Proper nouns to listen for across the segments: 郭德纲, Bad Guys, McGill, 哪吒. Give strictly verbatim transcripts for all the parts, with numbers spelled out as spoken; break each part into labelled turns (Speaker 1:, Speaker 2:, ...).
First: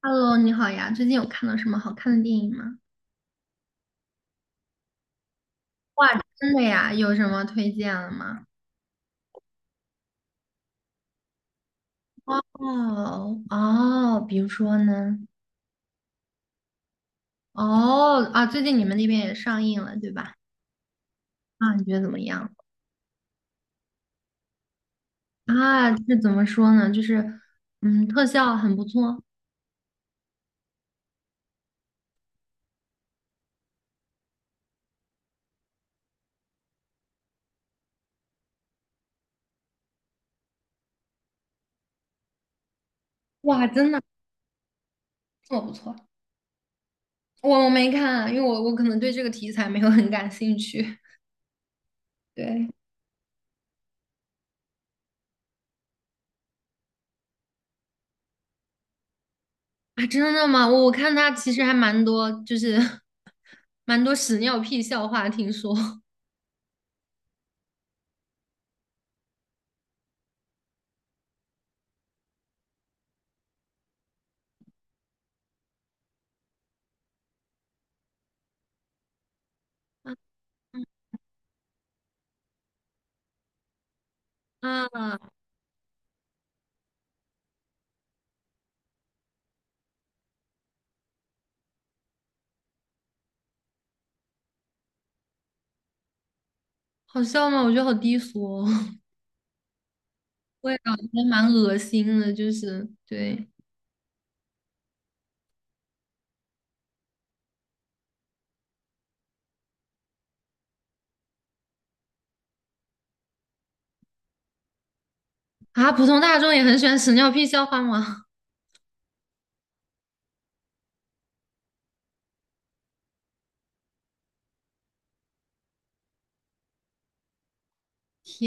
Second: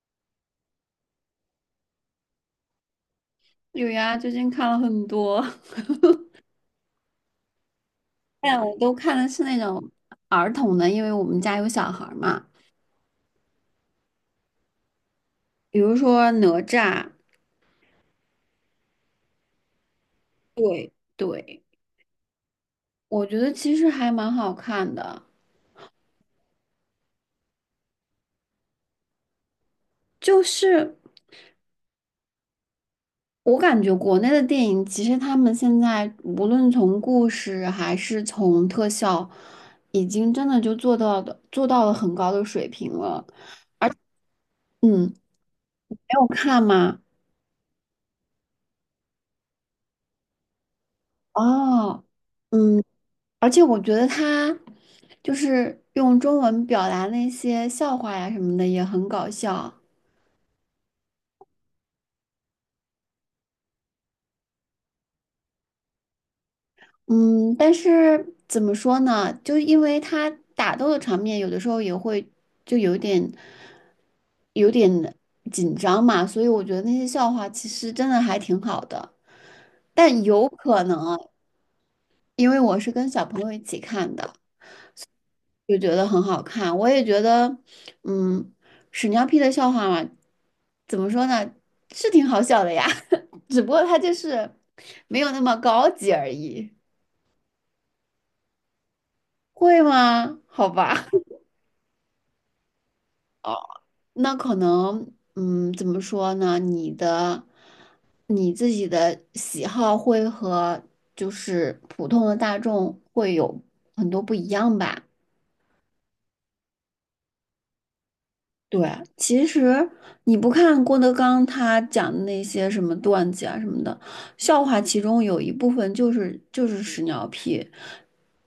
Speaker 1: Hello，你好呀，最近有看到什么好看的电影吗？
Speaker 2: 有呀，最近看了很多，
Speaker 1: 哇，真的呀，有什么推荐了吗？
Speaker 2: 但我都看的是那种儿童的，因为我们家有小孩儿
Speaker 1: 哦
Speaker 2: 嘛。
Speaker 1: 哦，比如说呢？
Speaker 2: 比如说哪吒，
Speaker 1: 哦啊，最近你们那边也上映了，对吧？
Speaker 2: 对对，
Speaker 1: 啊，你觉得怎么样？
Speaker 2: 我觉得其实还蛮好看的。
Speaker 1: 啊，这怎么说呢？就是嗯，特效很不错。
Speaker 2: 就是我感觉国内的电影，其实他们现在无论从故事还是从特效，已经真的就做到的做到了很高的水平了。
Speaker 1: 哇，真的
Speaker 2: 嗯，
Speaker 1: 这么不错，
Speaker 2: 没有看吗？
Speaker 1: 我我没看，因为我我可能对这个题材没有很感兴趣。
Speaker 2: 哦。
Speaker 1: 对
Speaker 2: 嗯。而且我觉得他就是用中文表达那些笑话呀什么的也很搞笑。
Speaker 1: 啊，真的吗？我我看他其实还蛮多，就是 蛮多屎尿屁笑话，听说。
Speaker 2: 嗯，但是怎么说呢？就因为他打斗的场面有的时候也会就有点有点紧张嘛，所以我觉得那些笑话其实真的还挺好的。但 有可能，因为我是跟小朋友一起看的。
Speaker 1: 啊。
Speaker 2: 就觉得很好看。我也觉得，嗯，屎尿屁的笑话嘛，怎么说呢，是挺好笑的呀，只不过它就是没有那么高级而已。
Speaker 1: 好笑吗？我觉得好低俗哦，
Speaker 2: 会吗？好
Speaker 1: 我也觉
Speaker 2: 吧，
Speaker 1: 得蛮恶心的，就是对
Speaker 2: 那可能，嗯，怎么说呢？你的你自己的喜好会和就是普通的大众会有很多不一样吧。
Speaker 1: 啊，普通大众也很喜欢屎尿屁笑话吗？
Speaker 2: 对，其实你不看郭德纲他讲的那些什么段子啊什么的，笑话其中有一部分就是就是屎尿屁，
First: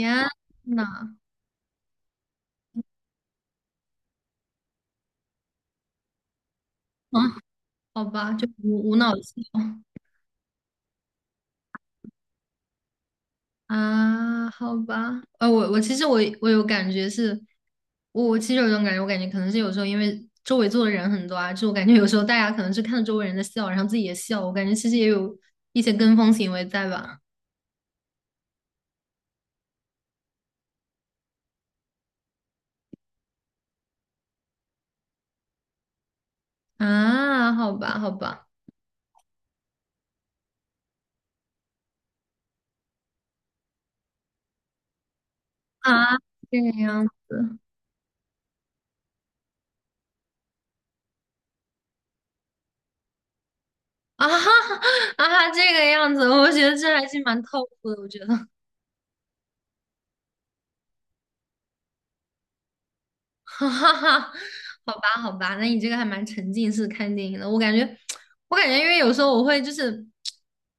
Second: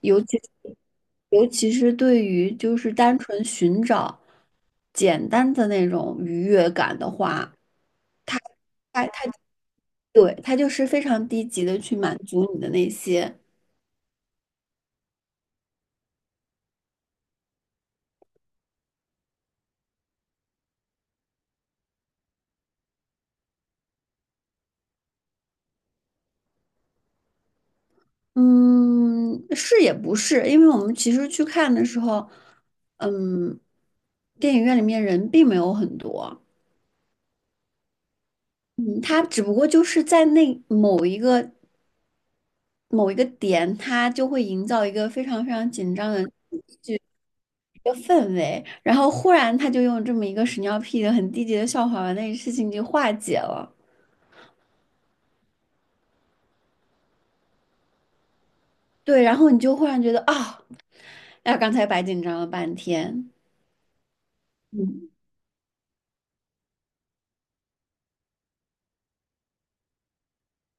Speaker 2: 尤其
Speaker 1: 呐，
Speaker 2: 尤其是对于就是单纯寻找简单的那种愉悦感的
Speaker 1: 啊，
Speaker 2: 话，
Speaker 1: 好吧，
Speaker 2: 他
Speaker 1: 就无无
Speaker 2: 他
Speaker 1: 脑
Speaker 2: 他
Speaker 1: 笑
Speaker 2: 对他就是非常低级的去满足你的那些。
Speaker 1: 啊，好吧，呃，我我其实我我有感觉是，我我其实有一种感觉，我感觉可能是有时候因为周围坐的人很多啊，就我感觉有时候大家可能是看着周围人在笑，然后自己也笑，我感觉其实也有一些跟风行为在吧？
Speaker 2: 嗯，是也不是，因为我们其实去看的时候，嗯，电影院里面人并没有很多，
Speaker 1: 啊，好吧，好吧，
Speaker 2: 嗯，他只不过就是在那某一个某一个点，他就会营造一个非常非常紧张
Speaker 1: 啊，
Speaker 2: 的
Speaker 1: 这
Speaker 2: 一
Speaker 1: 个样子。
Speaker 2: 个氛围，然后忽然他就用这么一个屎尿屁的很低级的笑话把那个事情给化解了。
Speaker 1: 啊哈哈啊哈，这个样子，我觉得这还是蛮透苦的。我觉得，
Speaker 2: 对，然后你就忽然觉得啊，哎呀刚才白紧张了半天。
Speaker 1: 哈哈哈，好
Speaker 2: 嗯，
Speaker 1: 吧，好吧，那你这个还蛮沉浸式看电影的。我感觉，我感觉，因为有时候我会就是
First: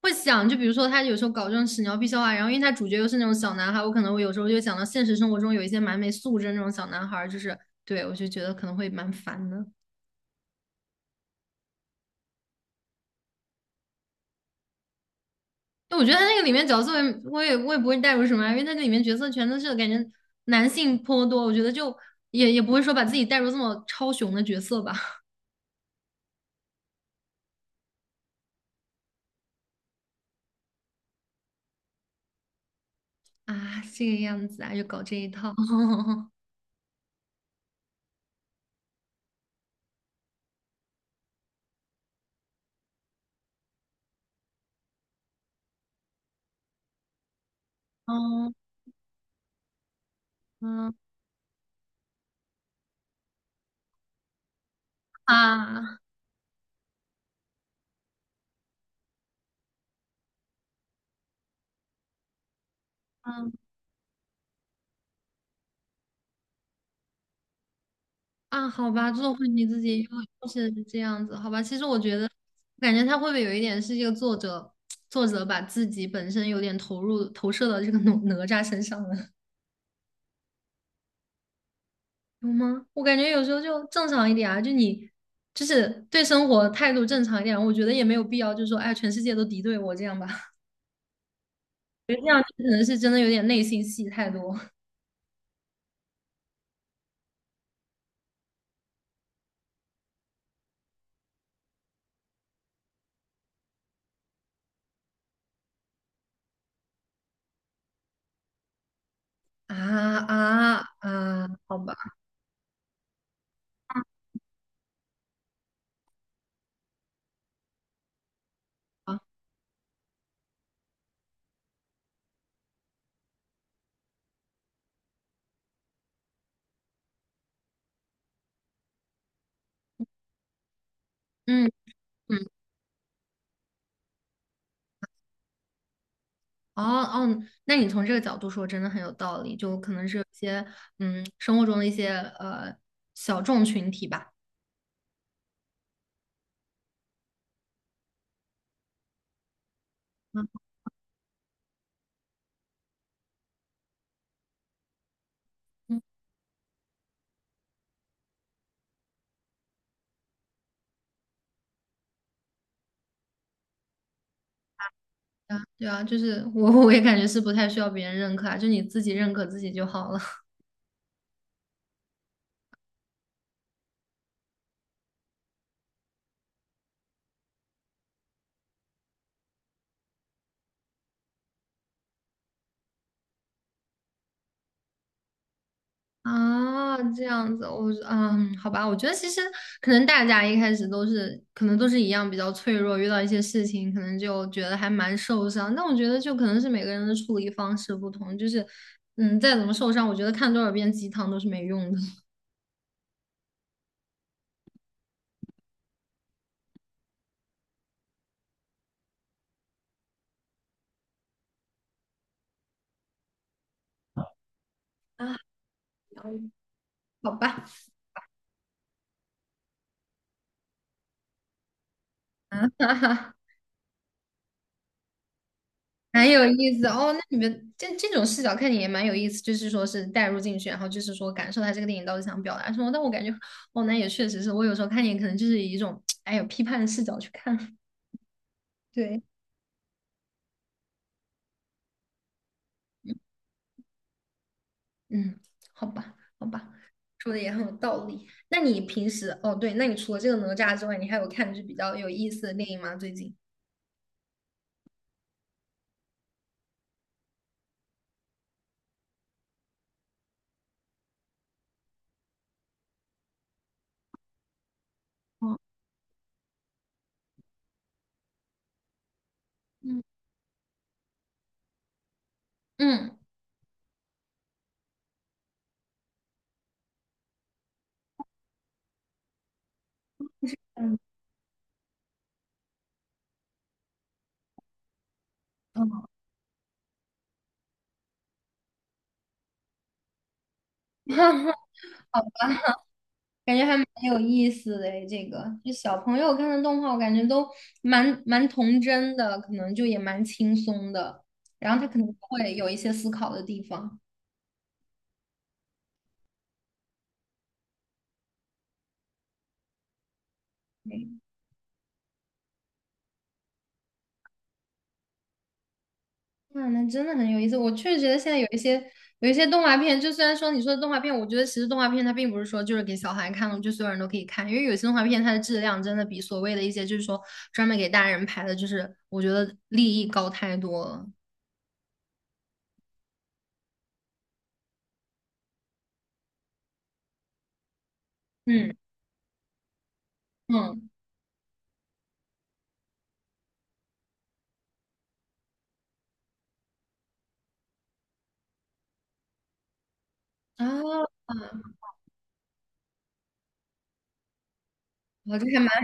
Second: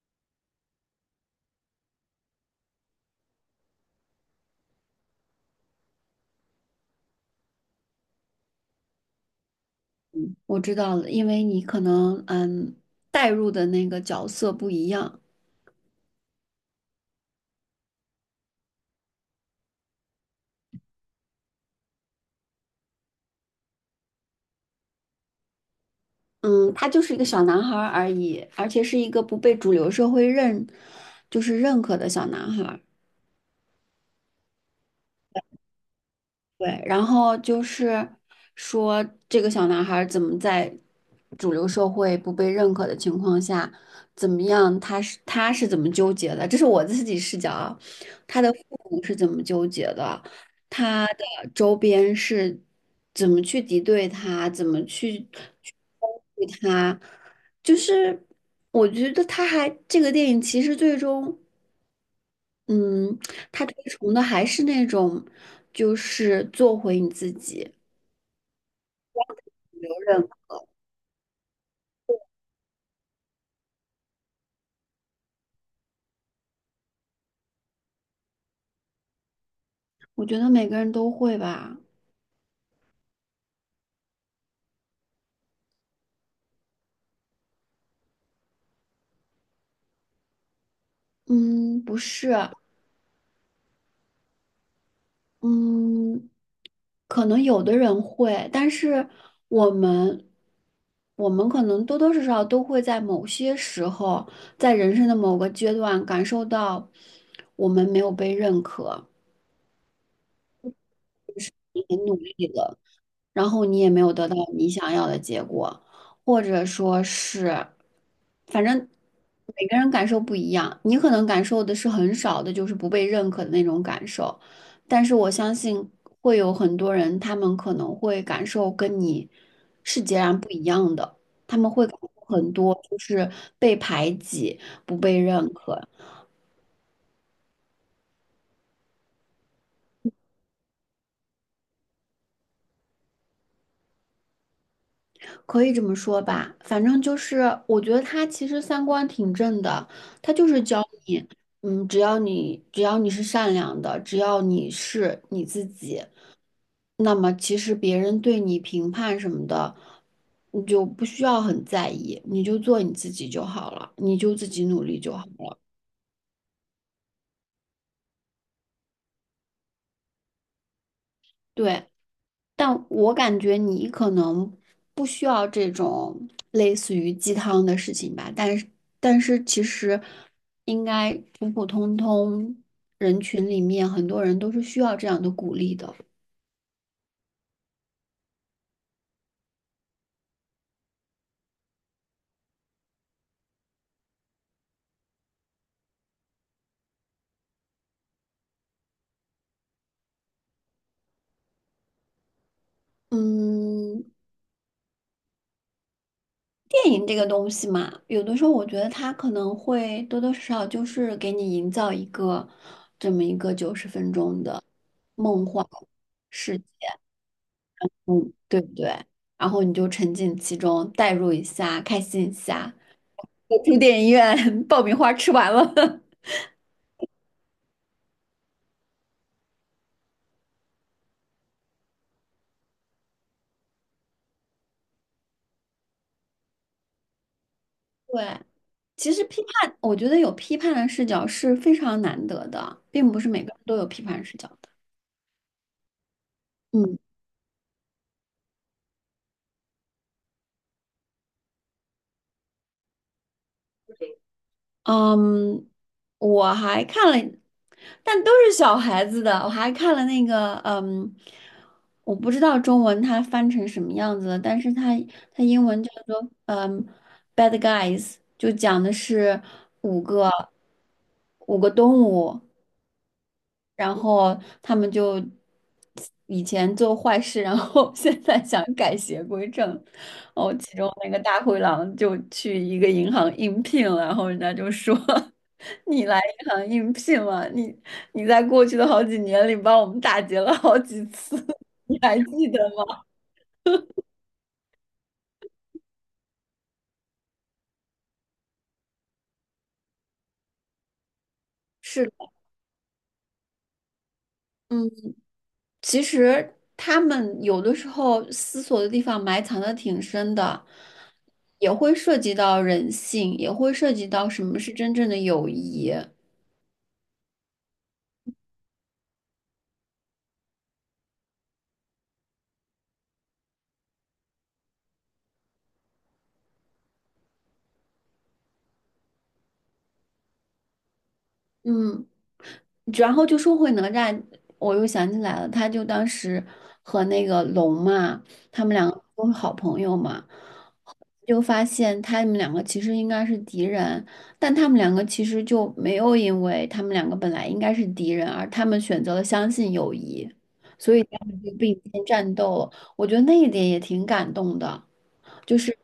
Speaker 1: 会想，就比如说他有时候搞这种屎尿屁笑话，然后因为他主角又是那种小男孩，我可能我有时候就想到现实生活中有一些蛮没素质的那种小男孩儿就是对我就觉得可能会蛮烦的。
Speaker 2: 我知道了，因为你可能嗯带入的那个角色不一样。
Speaker 1: 我觉得他那个里面角色我也，我也我也不会带入什么啊因为他那里面角色全都是感觉男性颇多，我觉得就也也不会说把自己带入这么超雄的角色吧。
Speaker 2: 嗯，他就是一个小男孩儿而已，而且是一个不被主流社会认，就是认可的小男孩儿。
Speaker 1: 啊，这个样子啊，就搞这一套。
Speaker 2: 对，然后就是说，这个小男孩儿怎么在主流社会不被认可的情况下，怎么样？他是他是怎么纠结的？这是我自己视角啊，他
Speaker 1: 嗯
Speaker 2: 的父母是怎么纠结的？
Speaker 1: 嗯
Speaker 2: 他的周边是怎么去敌对他？怎么去去
Speaker 1: 啊
Speaker 2: 攻击他？就是我觉得他还这个电影其实最终。嗯，
Speaker 1: 嗯
Speaker 2: 他推崇的还是那种，就是做回你自己，
Speaker 1: 啊，好吧，做回你自
Speaker 2: 留
Speaker 1: 己，又
Speaker 2: 人
Speaker 1: 又是这样子，好吧。其实我觉得，我感觉他会不会有一点是这个作者作者把自己本身有点投入投射到这个哪哪吒身上了？
Speaker 2: 我觉得每个人都会吧。
Speaker 1: 有吗？我感觉有时候就正常一点啊，就你就是对生活态度正常一点，我觉得也没有必要，就是说，哎，全世界都敌对我这样吧，
Speaker 2: 嗯，不是，
Speaker 1: 可能是真的有点内心戏太多
Speaker 2: 嗯，可能有的人会，但是我们，我们可能多多少少都会在某些时候，在人生的某个阶段感受到我们没有被认可，
Speaker 1: 啊啊啊，好
Speaker 2: 你
Speaker 1: 吧，
Speaker 2: 很努力了。然后你也没有得到你想要的结果，或者说是，反正
Speaker 1: 啊，
Speaker 2: 每个人感受不一样，你可能感受的是很少的，就是不被认可的那种感受，但是我相信会有很多人，他们可能会感受跟你是截然不一样的，他们
Speaker 1: 嗯
Speaker 2: 会感受
Speaker 1: 嗯，
Speaker 2: 很多就是被排挤、不被认可。
Speaker 1: 哦哦，那你从这个角度说，真的很有道理，就可能是有一些嗯生活中的一些呃小众群体吧，
Speaker 2: 可以这么说吧，反正就是我觉得他其实三观挺正的，他就是教你，嗯，只要你只要你是善良的，只要你是你自
Speaker 1: 嗯，
Speaker 2: 己，那么其实别人对你评判什么的，你就不需要很在意，你就做你自己就好了，你就自己努力就好了。
Speaker 1: 对啊，就是我 我也感觉是不太需要别人认可啊，就你自己认可自己就好了。
Speaker 2: 对，但我感觉你可能不需要这种类似于鸡汤的事情吧，但是但是其实应该普普通通人群里面很多人都是需要这样的鼓励的。
Speaker 1: 啊，这样子，我嗯，好吧，我觉得其实可能大家一开始都是，可能都是一样比较脆弱，遇到一些事情，可能就觉得还蛮受伤。但我觉得就可能是每个人的处理方式不同，就是嗯，再怎么受伤，我觉得看多少遍鸡汤都是没用的。
Speaker 2: 嗯，电影这个东西嘛，有的时候我觉得它可能会多多少少就是给你营造一个这么一个九十分钟的
Speaker 1: 啊，
Speaker 2: 梦幻世界，
Speaker 1: 好吧，
Speaker 2: 嗯，对不对？然后你就沉浸其中，代入一下，开心一 下。
Speaker 1: 哈哈。
Speaker 2: 我住电影院，爆米花吃完了。
Speaker 1: 蛮有意思的哦。那你们这这种视角看你也蛮有意思，就是说是带入进去，然后就是说感受他这个电影到底想表达什么。但我感觉，哦，那也确实是我有时候看你可能就是以一种哎有批判的视角去看。
Speaker 2: 对，其
Speaker 1: 对，
Speaker 2: 实批判，我觉得有批判的视角是非常难得的，并不是每个人都有批判视角的。
Speaker 1: 嗯，好吧，好吧，
Speaker 2: 嗯
Speaker 1: 说的也很有道理。那你平时哦，对，那你除了这个哪吒之外，你还有看就是比较有意思的电影吗？最近？
Speaker 2: 嗯，我还看了，但都是小孩子的，我还看了那个，嗯，我不知道中文它翻成什么样子了，但是它它
Speaker 1: 哦
Speaker 2: 英文叫做嗯，Bad Guys，就讲的是
Speaker 1: 嗯
Speaker 2: 五个五个动物，
Speaker 1: 嗯，
Speaker 2: 然后他们就以前做坏事，然后 现在想改邪归正。哦，其中
Speaker 1: 嗯
Speaker 2: 那个大灰狼就去一个银行应聘了，然后人家就说：
Speaker 1: 嗯。
Speaker 2: 你来银行应聘了，你你在过去的好几年里帮我们打劫了好几次，你还记得吗？
Speaker 1: 感觉还蛮有意思的诶，这个就小朋友看的动画，我感觉都蛮蛮童真的，可能就也蛮轻松的，然后他可
Speaker 2: 是
Speaker 1: 能
Speaker 2: 的，
Speaker 1: 会有一些思考的地方。
Speaker 2: 嗯。其实他们有的时候思索的地方埋藏的挺深的，
Speaker 1: 嗯，
Speaker 2: 也会涉及到人性，也会涉及到什么是真正的友谊。
Speaker 1: 那那真的很有意思。我确实觉得现在有一些有一些动画片，就虽然说你说的动画片，我觉得其实动画片它并不是说就是给小孩看的，就所有人都可以看，因为有些动画片它的质量真的比所谓的一些就是说专门给大人拍的，就是我觉得利益高太多了。
Speaker 2: 嗯，然后就说回哪吒，我又想起来了，他就当时和那个龙嘛，他们
Speaker 1: 嗯
Speaker 2: 两个都是好朋友嘛。
Speaker 1: 嗯
Speaker 2: 就发现他们两个其实应该是敌人，但他们两个其实就没有因为他们两个本来应该是敌人，而他们选择了相信友谊，
Speaker 1: 啊，
Speaker 2: 所以他们就并肩战斗了我觉得那一点也挺感动的，
Speaker 1: 我这
Speaker 2: 就
Speaker 1: 还蛮。
Speaker 2: 是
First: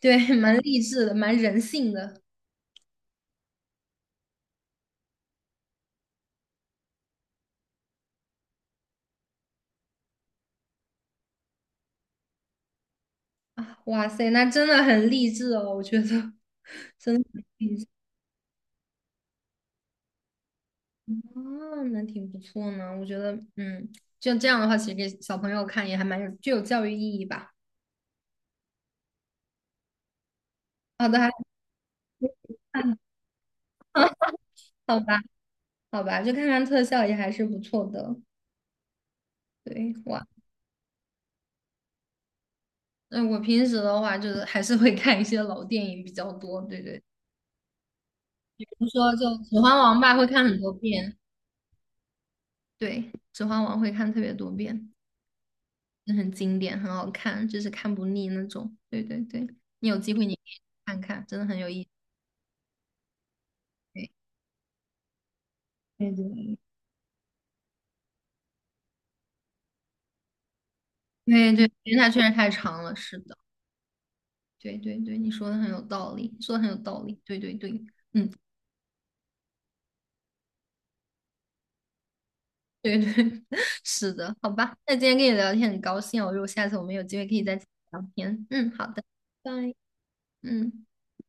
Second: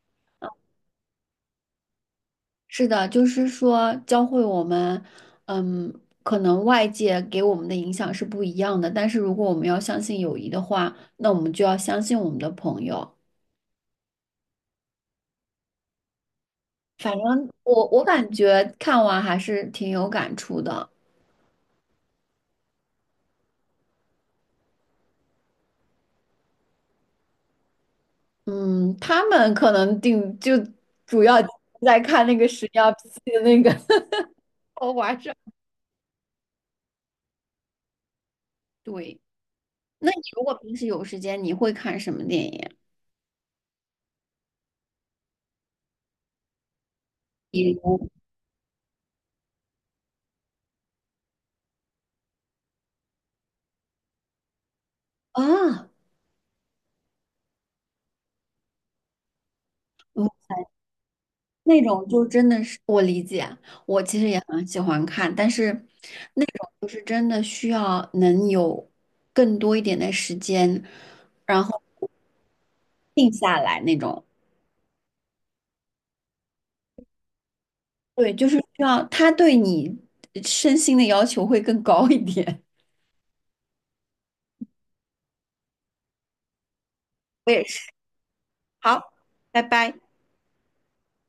Speaker 1: 对，蛮励志的，蛮人性的
Speaker 2: 是的，就是说教会我们，嗯，可能外界给我们的影响是不一样的，但是如果我们要相信友谊的话，那我们就要相信我们的朋友。
Speaker 1: 啊！哇塞，那真的很励志哦，我觉得
Speaker 2: 反
Speaker 1: 真的
Speaker 2: 正我我感觉看完还是挺有感触的。
Speaker 1: 啊，那挺不错呢。我觉得，嗯，就这样的话，其实给小朋友看也还蛮有具有教育意义吧。
Speaker 2: 嗯，他们可能定就
Speaker 1: 好的，
Speaker 2: 主
Speaker 1: 还
Speaker 2: 要在看那个屎尿
Speaker 1: 看
Speaker 2: 屁的那个 豪
Speaker 1: 好
Speaker 2: 华
Speaker 1: 吧，
Speaker 2: 上
Speaker 1: 好吧，就看看特效也还是不错的。
Speaker 2: 对，
Speaker 1: 对，
Speaker 2: 那你
Speaker 1: 哇，
Speaker 2: 如果平时有时间，你会看什么电影？
Speaker 1: 那我平时的话就是还是会看一些老电影比较多。对对，比
Speaker 2: 比如
Speaker 1: 如说就《指环王》吧，会看很多遍。对，《指环王》会看特别多遍。
Speaker 2: 啊，
Speaker 1: 是很经典，很好看，就是看不腻那种。对对对，你有机会你可
Speaker 2: 嗯
Speaker 1: 以看看，真的很有
Speaker 2: 那
Speaker 1: 意思。
Speaker 2: 种就真的是我理解，我
Speaker 1: 对
Speaker 2: 其实也很喜欢看，但是
Speaker 1: 对对，
Speaker 2: 就是真的需要能有更多一点的时间，
Speaker 1: 对
Speaker 2: 然
Speaker 1: 对，
Speaker 2: 后
Speaker 1: 因为它确实太长了。是
Speaker 2: 定
Speaker 1: 的，
Speaker 2: 下来那种。
Speaker 1: 对对对，你说的很有道理，说的很有道理。对对对，嗯，
Speaker 2: 对，就是需要他对你身心的要求会更高一点。
Speaker 1: 对对，是的，好吧。那今天跟你聊天很高兴哦，如果下次我们有机会可以
Speaker 2: 我
Speaker 1: 再
Speaker 2: 也是。
Speaker 1: 聊天。嗯，好的，
Speaker 2: 好，
Speaker 1: 拜。
Speaker 2: 拜拜。
Speaker 1: 嗯。